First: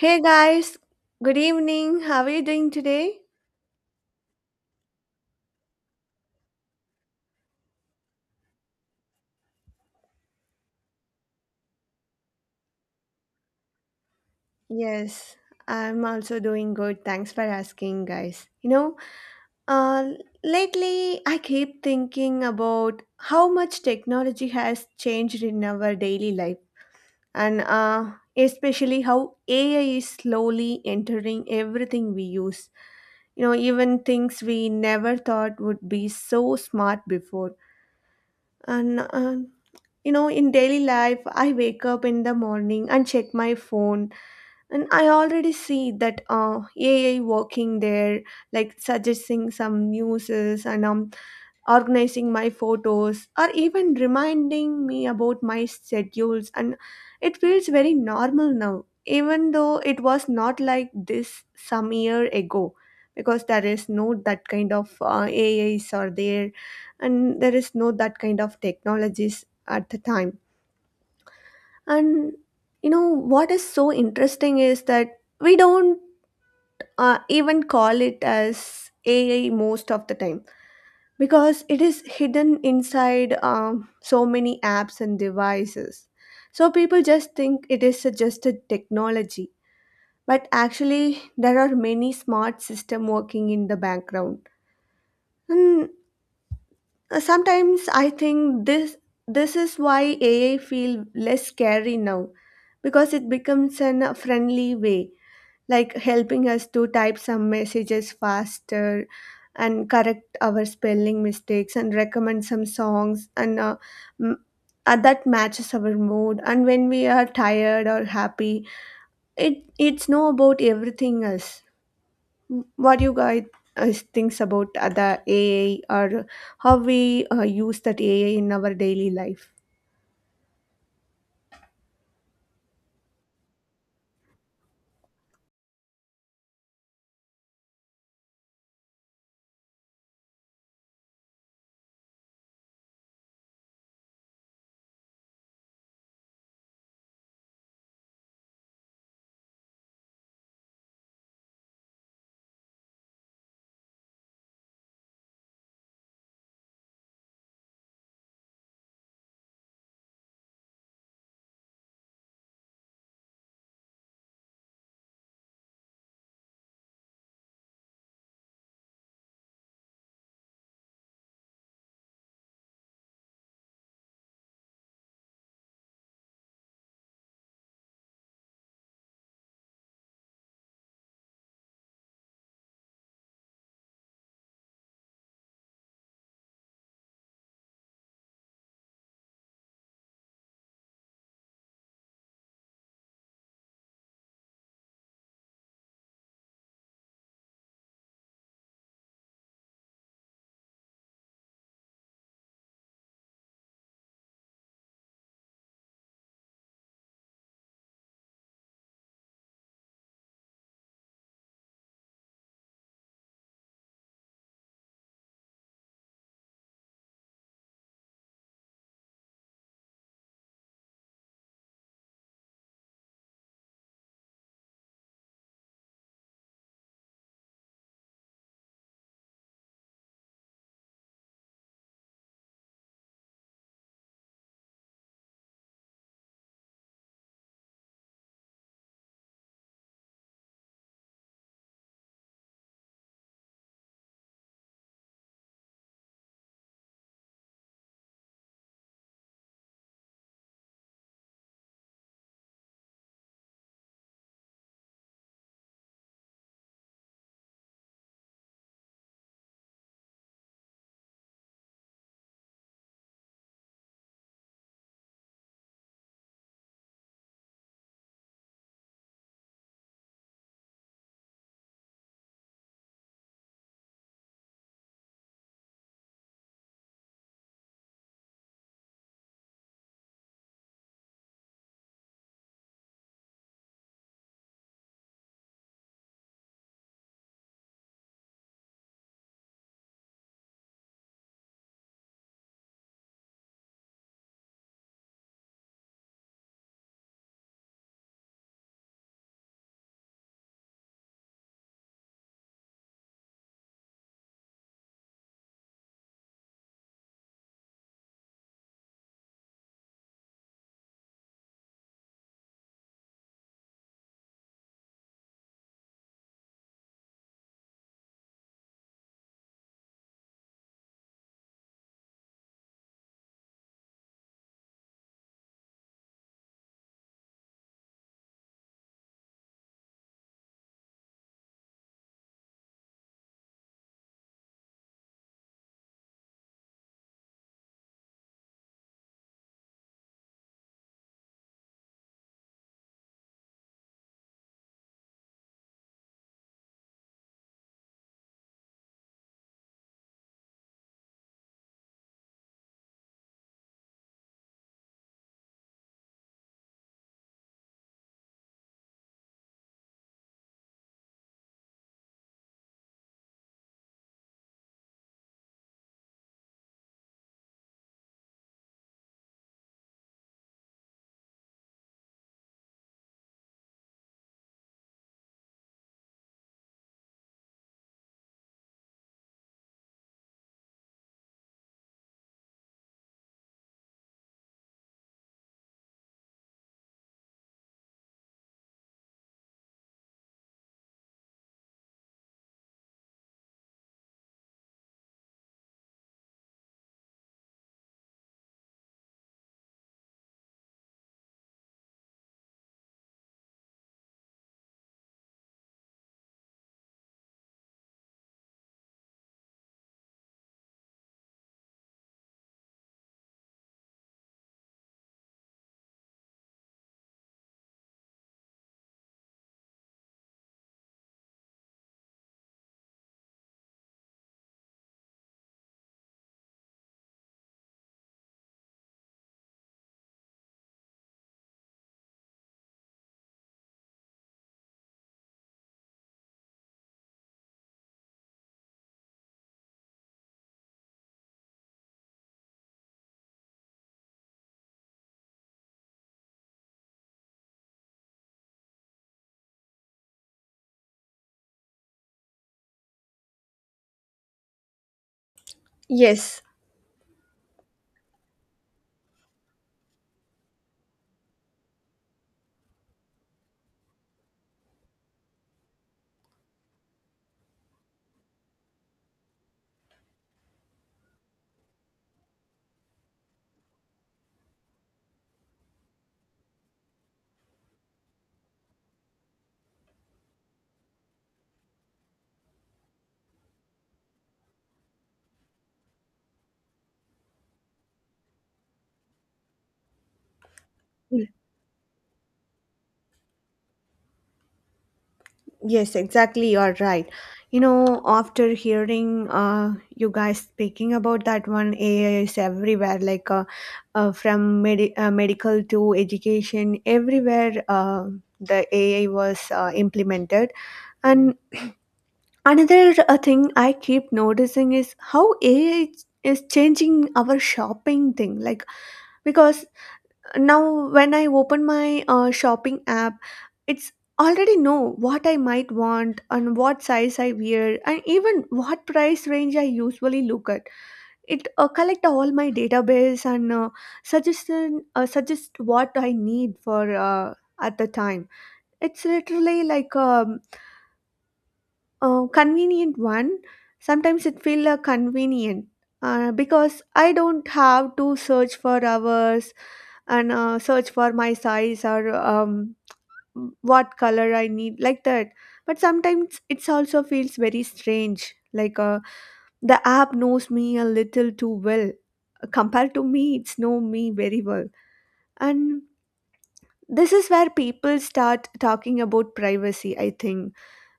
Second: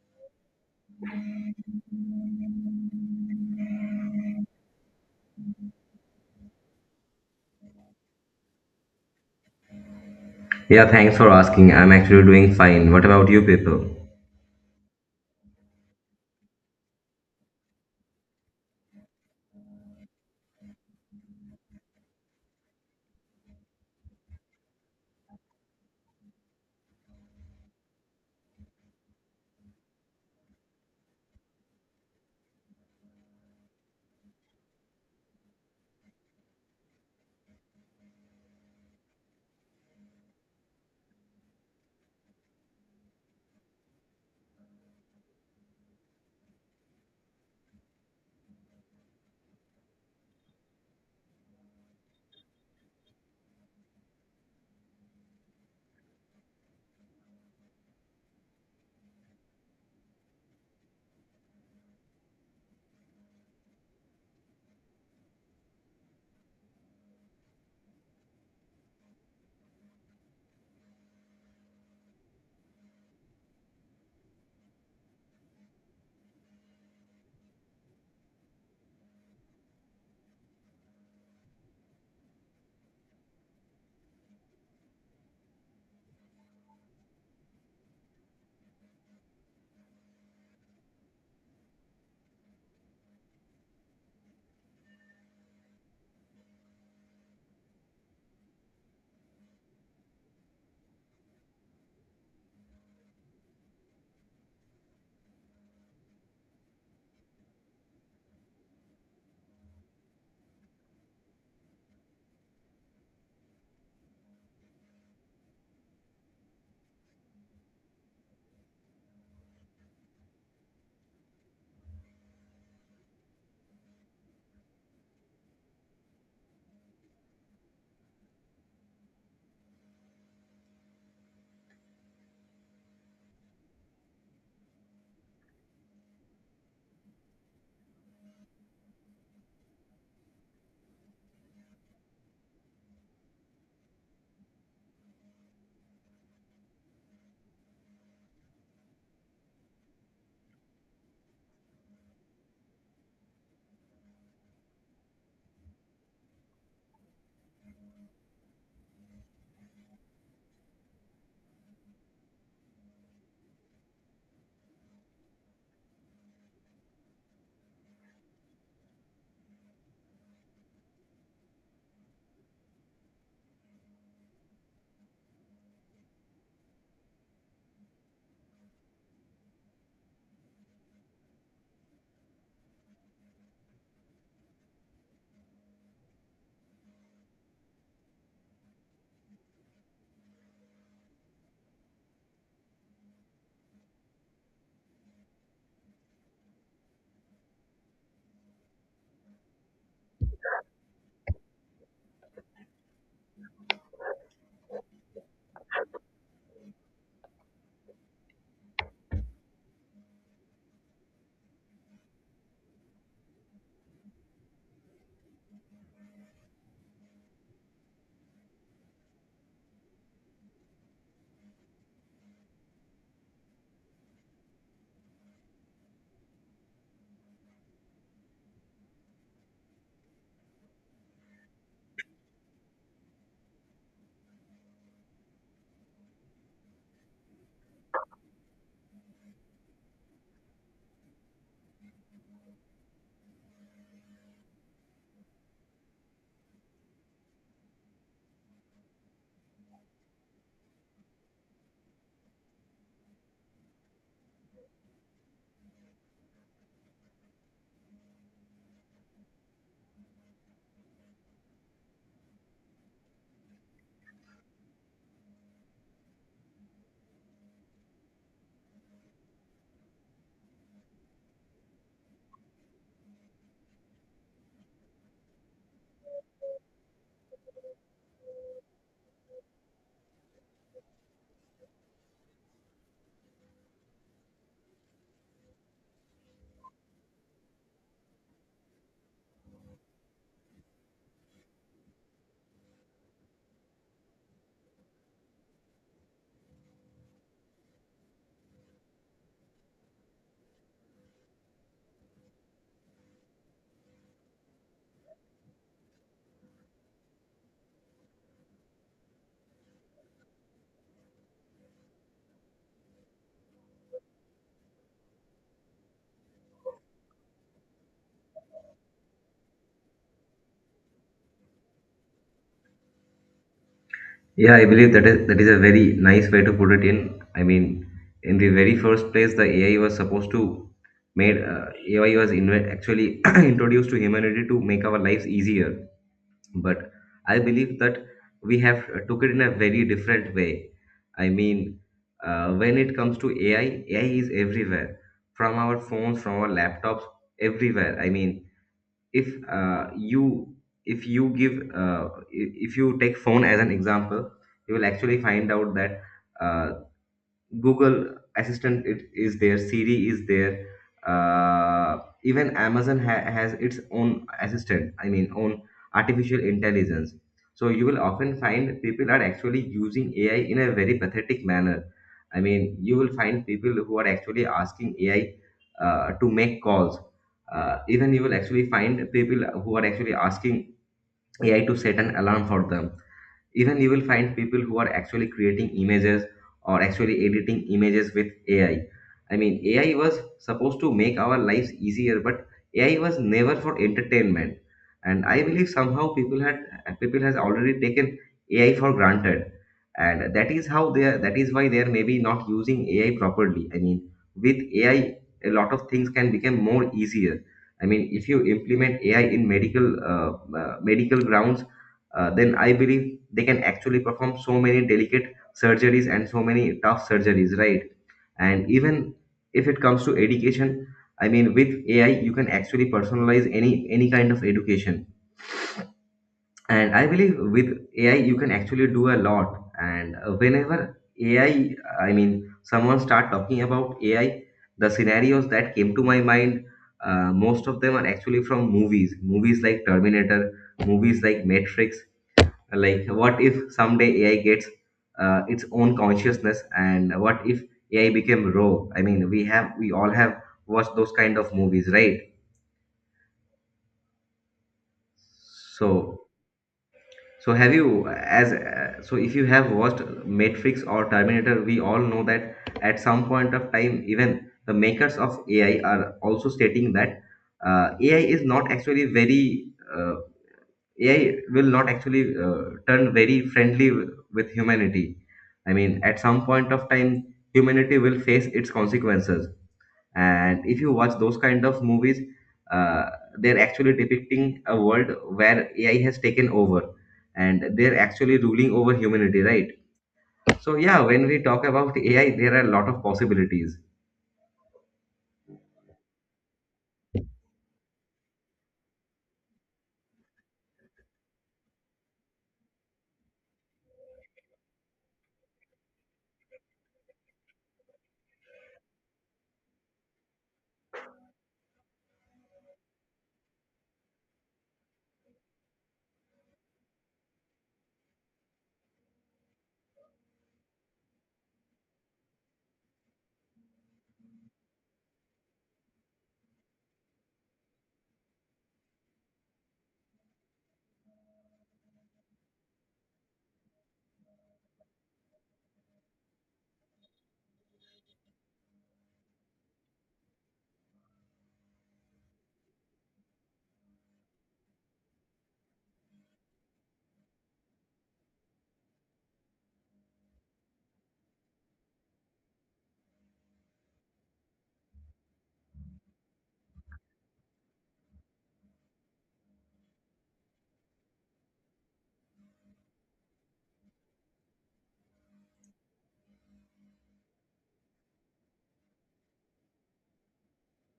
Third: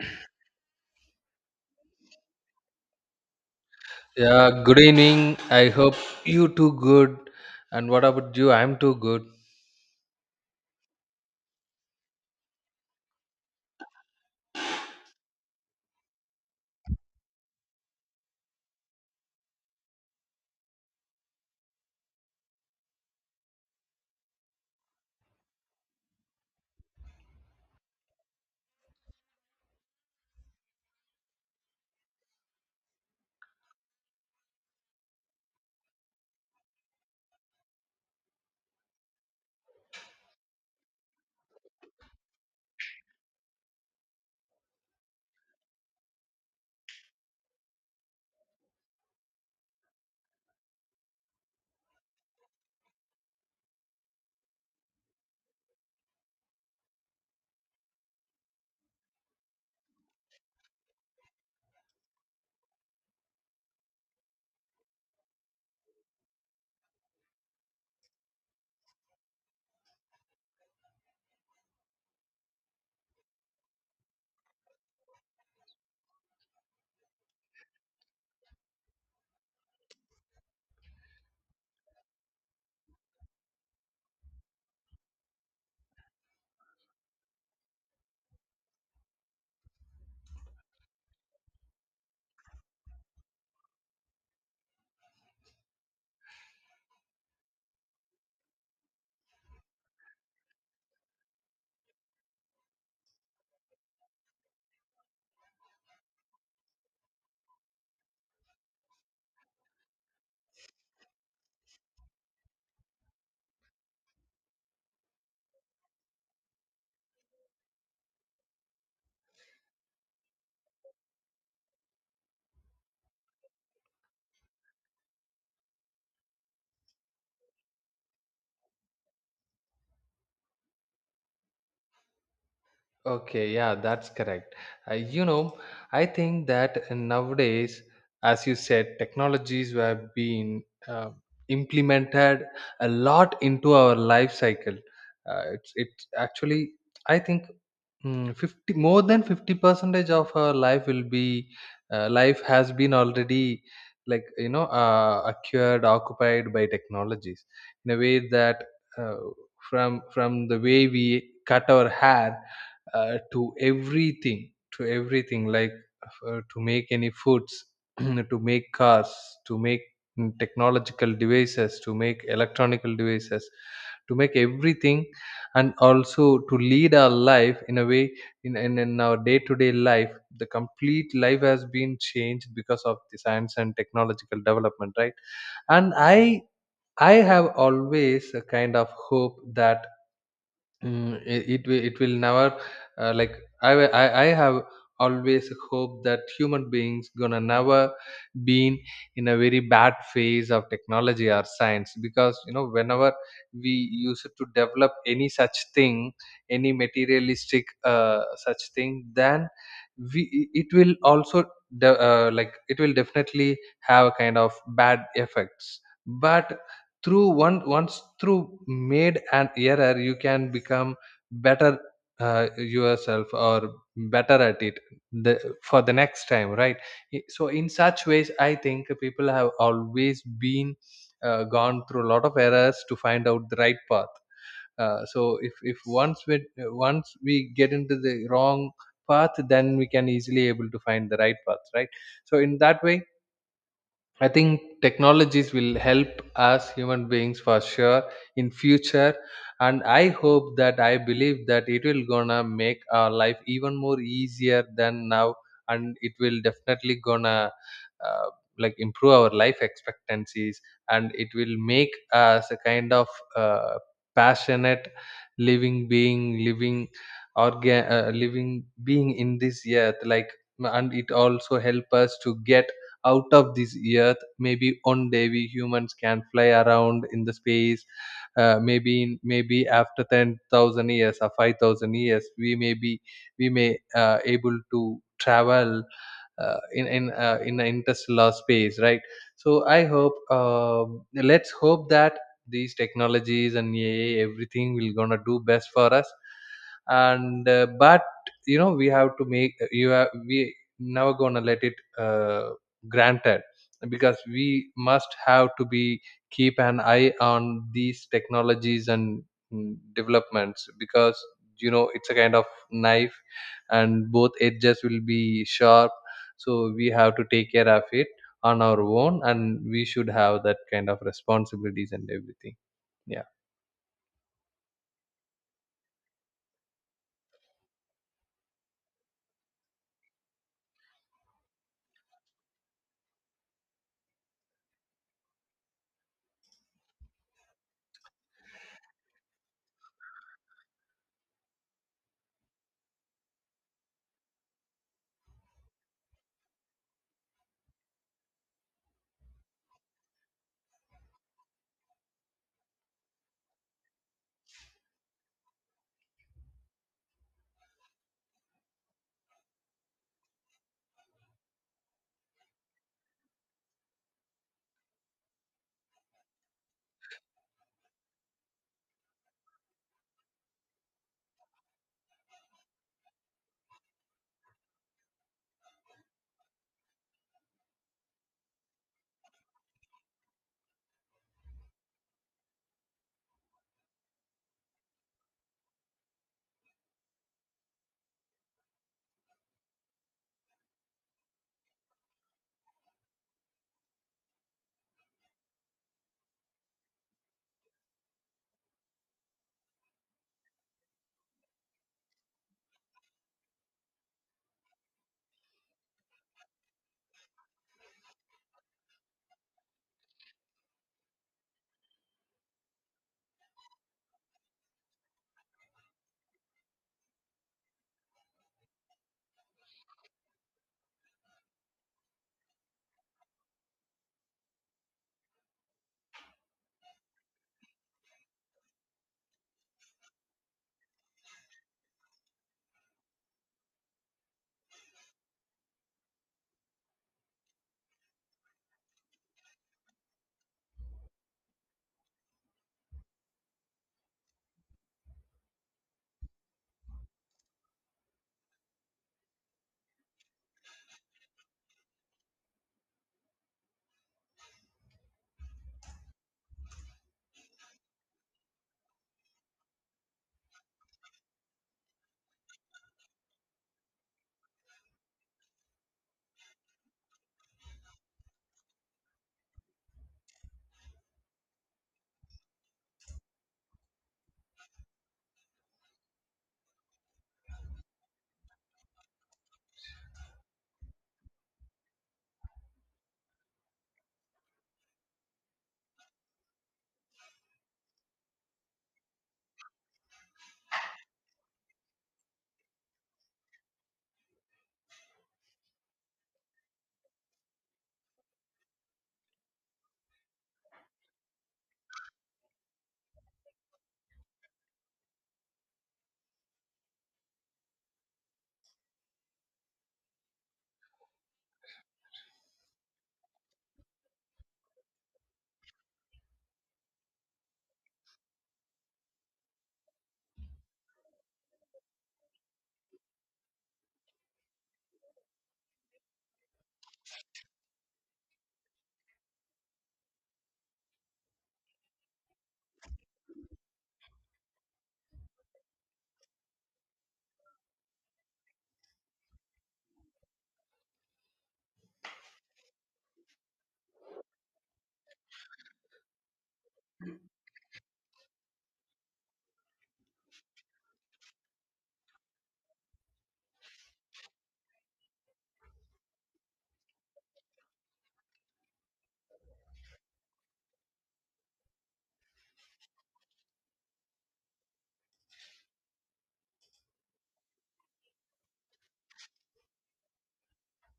Hey guys, good evening. How are you doing today? Yeah, good evening. I hope you too good. And what about you? I'm too good. Yeah, thanks for asking. I'm actually doing fine. What about you people? Yes, I'm also doing good. Thanks for asking, guys. You know, uh, lately I keep thinking about how much technology has changed in our daily life, and especially how AI is slowly entering everything we use. You know, even things we never thought would be so smart before. And You know, in daily life, I wake up in the morning and check my phone, and I already see that AI working there, like suggesting some news and organizing my photos, or even reminding me about my schedules. And it feels very normal now, even though it was not like this some year ago, because there is no that kind of AIs are there, and there is no that kind of technologies at the time. And you know what is so interesting is that we don't even call it as AI most of the time because it is hidden inside so many apps and devices. So people just think it is just a technology, but actually there are many smart system working in the background. And sometimes I think this is why AI feel less scary now because it becomes an a friendly way, like helping us to type some messages faster and correct our spelling mistakes and recommend some songs m- that matches our mood, and when we are tired or happy, it's know about everything else. What you guys thinks about the AI or how we use that AI in our daily life? Okay, yeah, that's correct. Uh, you know, I think that nowadays, as you said, technologies have been implemented a lot into our life cycle. It's actually, I think, fifty more than 50 percentage of our life will be life has been already acquired, occupied by technologies in a way that uh, from the way we cut our hair, to everything, to everything like to make any foods, to make cars, to make technological devices, to make electronical devices, to make everything, and also to lead our life in a way, in our day-to-day life. The complete life has been changed because of the science and technological development, right? And I have always a kind of hope that it will never, uh, like I, wa- I have always hope that human beings gonna never been in a very bad phase of technology or science. Because whenever we used to develop any such thing, any materialistic such thing, then it will also, it will definitely have a kind of bad effects. But through one once through made an error, you can become better, yourself, or better at it the, for the next time, right? So in such ways I think people have always been gone through a lot of errors to find out the right path. So if once we get into the wrong path, then we can easily able to find the right path, right? So in that way I think technologies will help us human beings for sure in future. And I hope, that I believe that it will gonna make our life even more easier than now. And it will definitely gonna uh, improve our life expectancies. And it will make us a kind of, uh, passionate living being living living being in this Earth, like. And it also help us to get out of this Earth. Maybe one day we humans can fly around in the space. Maybe maybe after 10,000 years or 5,000 years, we may able to travel in the interstellar space, right? So I hope let's hope that these technologies and AI, everything will gonna do best for us. And but we have to make you have we never gonna let it granted. Because we must have to be, keep an eye on these technologies and developments. Because it's a kind of knife, and both edges will be sharp, so we have to take care of it on our own, and we should have that kind of responsibilities and everything. Yeah. Yeah, I believe that is a very nice way to put it in. I mean, in the very first place, the AI was supposed to made AI was actually introduced to humanity to make our lives easier. But I believe that we have took it in a very different way. I mean, when it comes to AI, AI is everywhere, from our phones, from our laptops, everywhere. I mean, if uh, you if you give if you take phone as an example, you will actually find out that uh, Google assistant it is there, Siri is there, uh, even Amazon has its own assistant. I mean, own artificial intelligence. So you will often find people are actually using AI in a very pathetic manner. I mean, you will find people who are actually asking AI to make calls. Uh, even you will actually find people who are actually asking AI to set an alarm for them. Even you will find people who are actually creating images or actually editing images with AI. I mean, AI was supposed to make our lives easier, but AI was never for entertainment. And I believe somehow people has already taken AI for granted, and that is why they are maybe not using AI properly. I mean, with AI a lot of things can become more easier. I mean, if you implement AI in medical grounds, then I believe they can actually perform so many delicate surgeries and so many tough surgeries, right? And even if it comes to education, I mean, with AI you can actually personalize any kind of education. And I believe with AI you can actually do a lot. And whenever ai I mean someone start talking about AI, the scenarios that came to my mind, most of them are actually from movies, movies like Terminator, movies like Matrix, like what if someday AI gets its own consciousness, and what if AI became raw. I mean, we all have watched those kind of movies, right? So, Yes. so have you. As So if you have watched Matrix or Terminator, we all know that at some point of time even the makers of AI are also stating that uh, ai is not actually very uh, AI will not actually turn very friendly with humanity. I mean, at some point of time, humanity will face its consequences. And if you watch those kind of movies, uh, they're actually depicting a world where AI has taken over, and they're actually ruling over humanity, right? So, yeah, when we talk about AI, there are a lot of possibilities. Yes, exactly. You're right. You know, after hearing you guys speaking about that one, AI is everywhere, like medical to education, everywhere, the AI was implemented. And another thing I keep noticing is how AI is changing our shopping thing. Like, because now, when I open my shopping app, it's already know what I might want and what size I wear and even what price range I usually look at. It collect all my database and suggest what I need for at the time. It's literally like a convenient one. Sometimes it feel convenient because I don't have to search for hours and search for my size or what color I need, like that. But sometimes it also feels very strange. Like, the app knows me a little too well. Compared to me, it's know me very well. And this is where people start talking about privacy, I think,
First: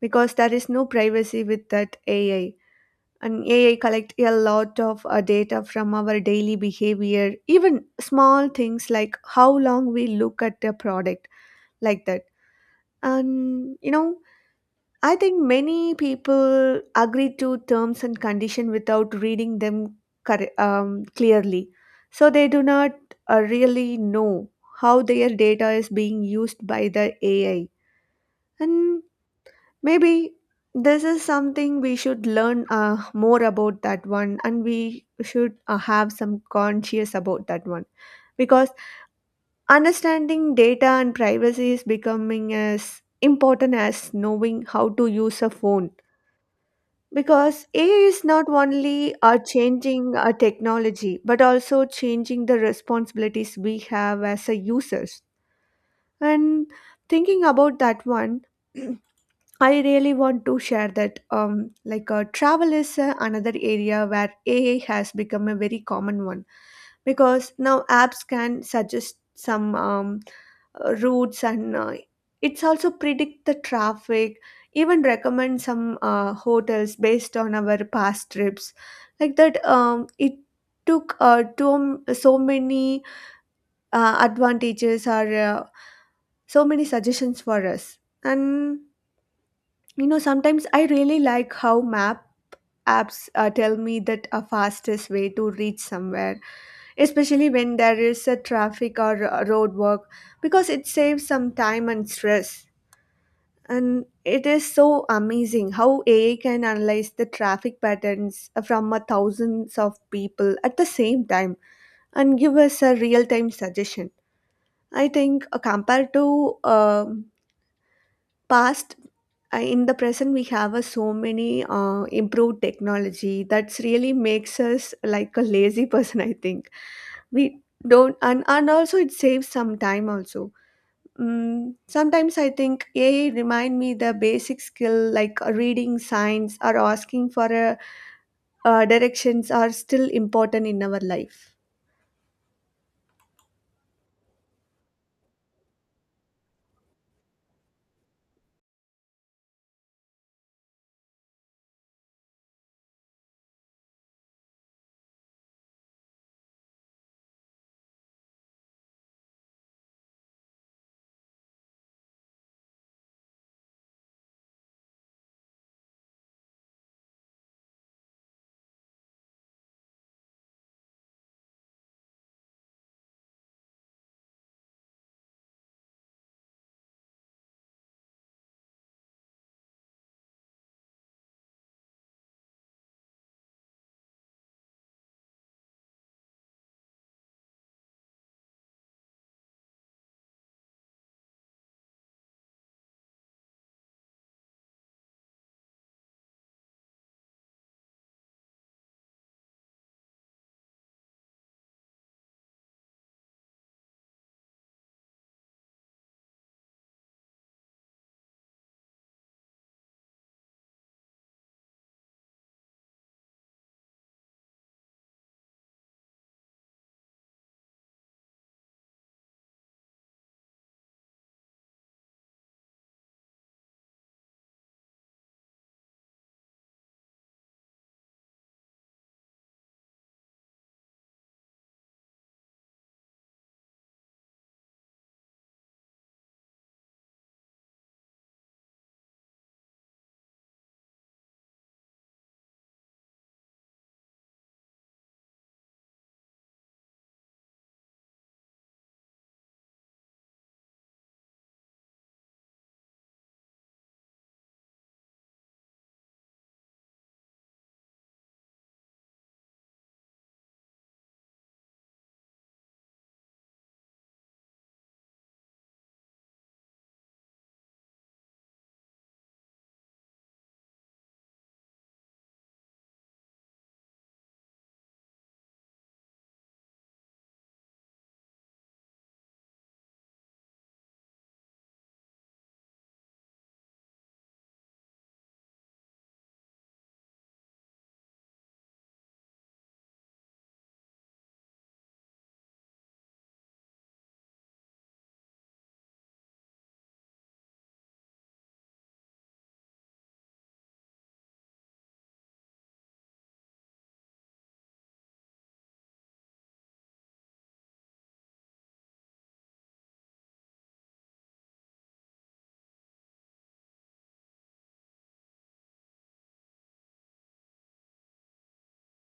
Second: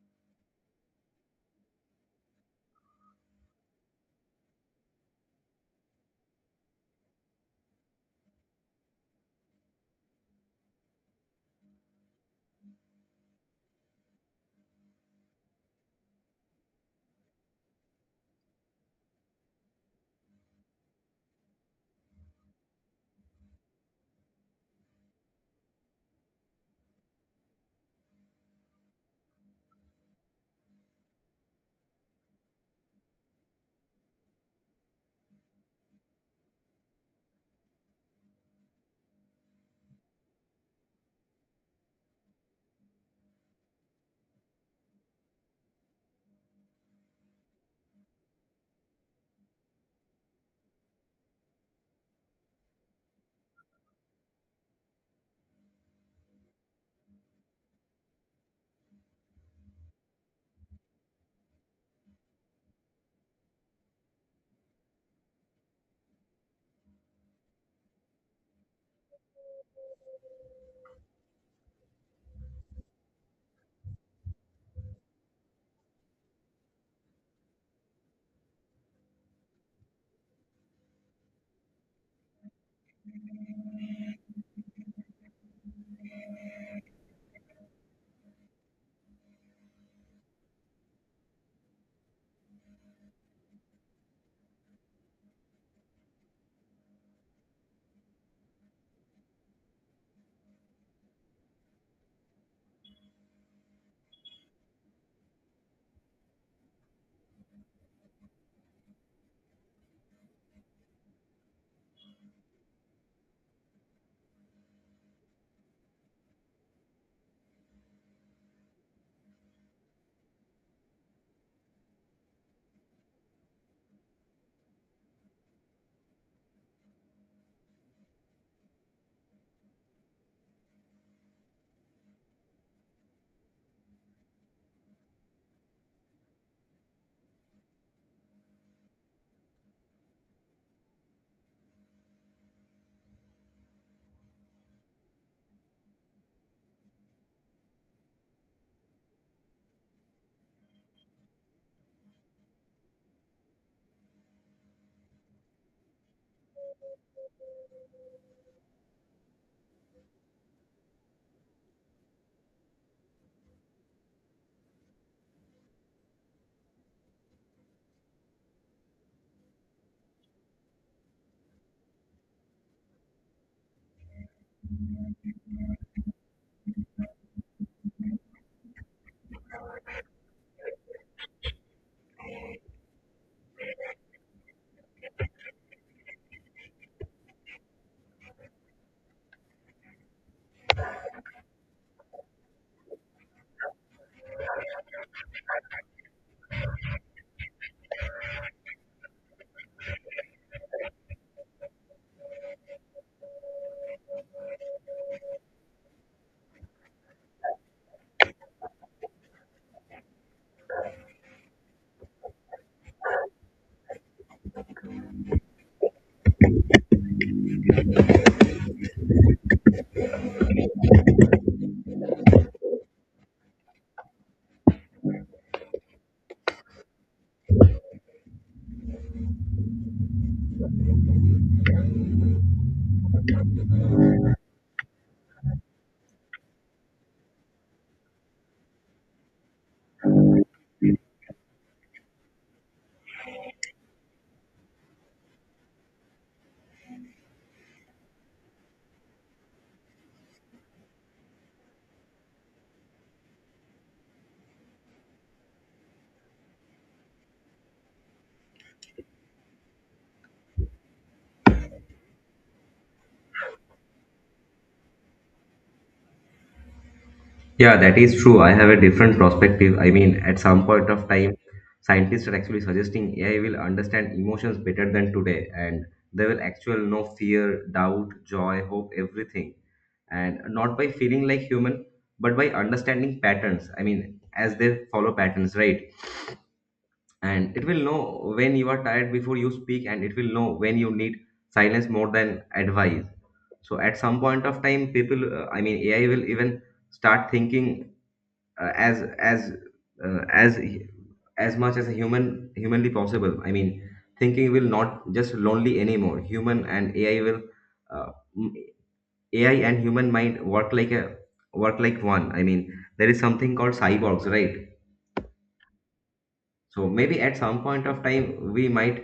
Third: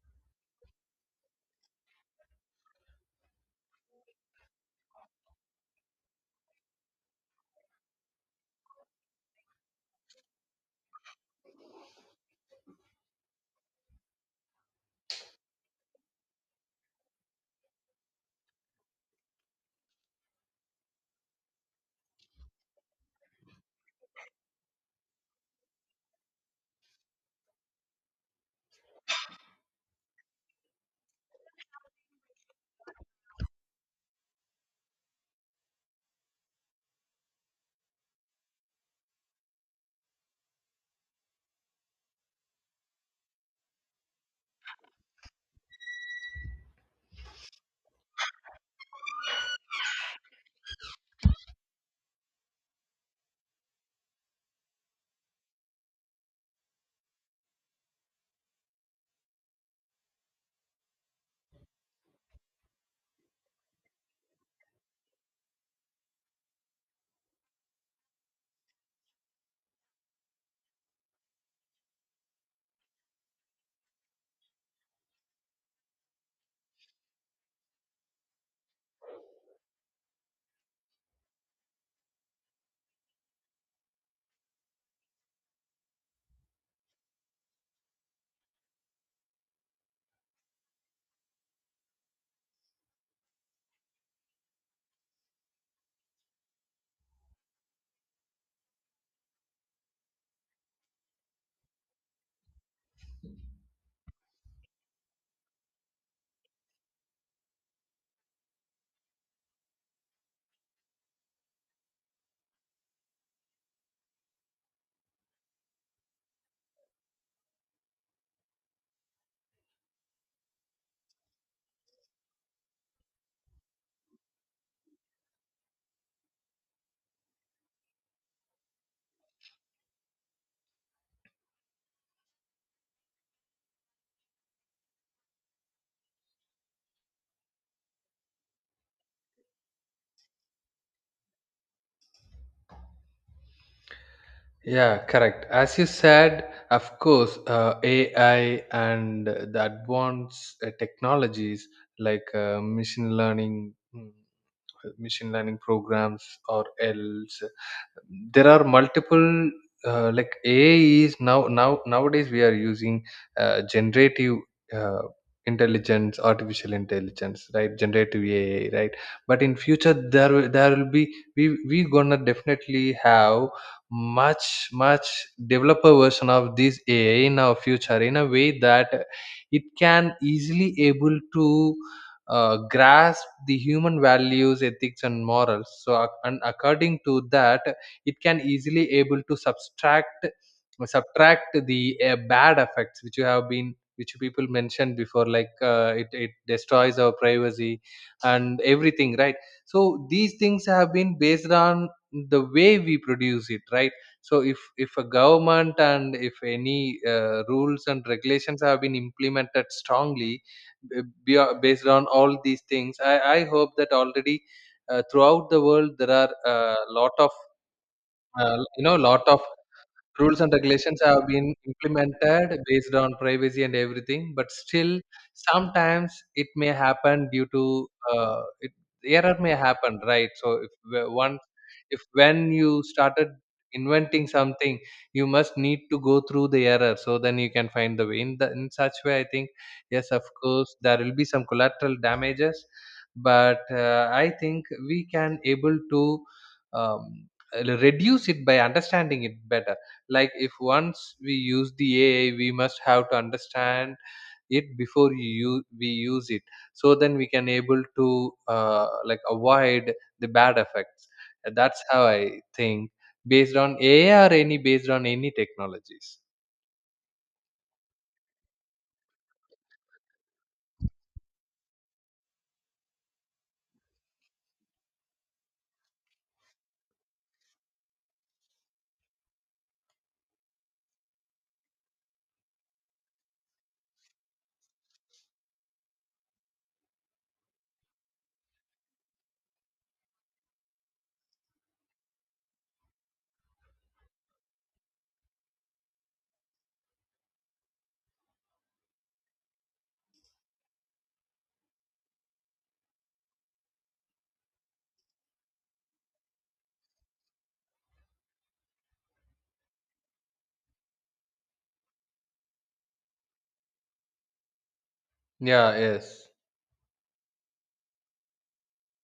because there is no privacy with that AI, and AI collect a lot of data from our daily behavior, even small things like how long we look at a product, like that. And you know, I think many people agree to terms and condition without reading them clearly, so they do not really know how their data is being used by the AI. And maybe this is something we should learn more about that one, and we should have some conscious about that one, because understanding data and privacy is becoming as important as knowing how to use a phone. Because AI is not only changing technology but also changing the responsibilities we have as a users. And thinking about that one, I really want to share that, like, travel is another area where AI has become a very common one, because now apps can suggest some routes, and it's also predict the traffic, even recommend some hotels based on our past trips. Like that, it took to, so many advantages or so many suggestions for us. And you know, sometimes I really like how map apps tell me that a fastest way to reach somewhere, especially when there is a traffic or a road work, because it saves some time and stress. And it is so amazing how AI can analyze the traffic patterns from a thousands of people at the same time and give us a real-time suggestion. I think compared to past, in the present we have a so many improved technology that's really makes us like a lazy person, I think. We don't and also it saves some time also. Sometimes I think AI remind me the basic skill, like reading signs or asking for a, directions are still important in our life. Yeah, correct. As you said, of course, AI and the advanced technologies, like machine learning, programs, or else. There are multiple, AI. Is now now Nowadays we are using generative, uh, intelligence, artificial intelligence, right? Generative AI, right? But in future, there will be, we gonna definitely have much much developer version of this AI in our future, in a way that it can easily able to grasp the human values, ethics and morals. So and according to that, it can easily able to subtract the bad effects, which you have been, which people mentioned before, like it destroys our privacy and everything, right? So these things have been based on the way we produce it, right? So if a government, and if any rules and regulations have been implemented strongly, based on all these things, I hope that already, throughout the world there are a lot of you know, lot of rules and regulations have been implemented based on privacy and everything. But still, sometimes it may happen due to, error may happen, right? So if we- once if when you started inventing something, you must need to go through the error, so then you can find the way, in such way, I think. Yes, of course there will be some collateral damages, but I think we can able to, um, reduce it by understanding it better. Like, if once we use the AI, we must have to understand it before we use it. So then we can able to avoid the bad effects. That's how I think, based on AI or any based on any technologies. Yeah, that is true. I have a different perspective. I mean, at some point of time, scientists are actually suggesting AI will understand emotions better than today, and they will actually know fear, doubt, joy, hope, everything, and not by feeling like human, but by understanding patterns. I mean, as they follow patterns, right? And it will know when you are tired before you speak, and it will know when you need silence more than advice. So, at some point of time, I mean, AI will even start thinking uh, as as uh, as as much as a humanly possible. I mean, thinking will not just lonely anymore. Human and AI will uh, m- AI and human mind work like one. I mean, there is something called cyborgs, right? Yeah. Yes. So maybe at some point of time we might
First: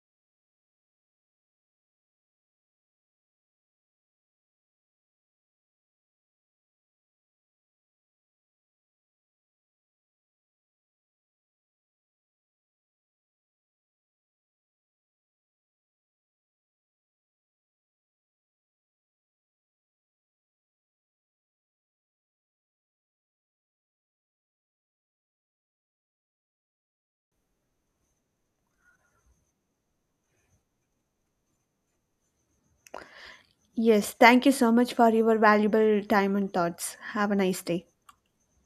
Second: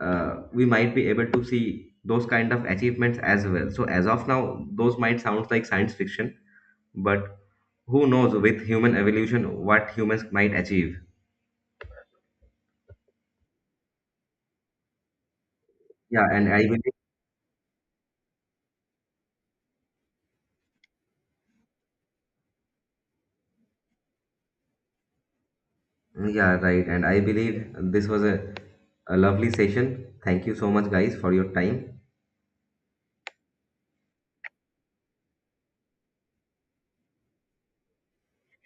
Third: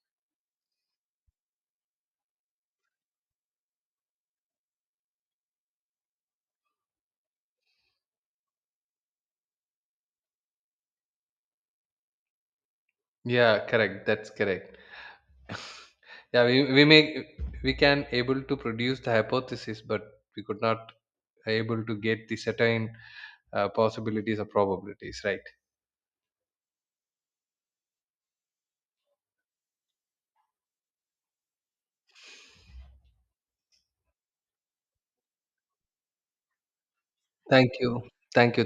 uh, we might be able to see those kind of achievements as well. So as of now, those might sound like science fiction, but who knows, with human evolution, what humans might achieve. Yeah, correct. That's correct. Yeah, Yeah, and I believe, we can able to produce the hypothesis, but we could not able to get the certain possibilities or probabilities, right? yeah, right. And I believe this was a lovely session. Thank you so much, guys, for your time. Yes, thank you so much for your valuable time and thoughts. Have a nice Thank day. you. Thank you.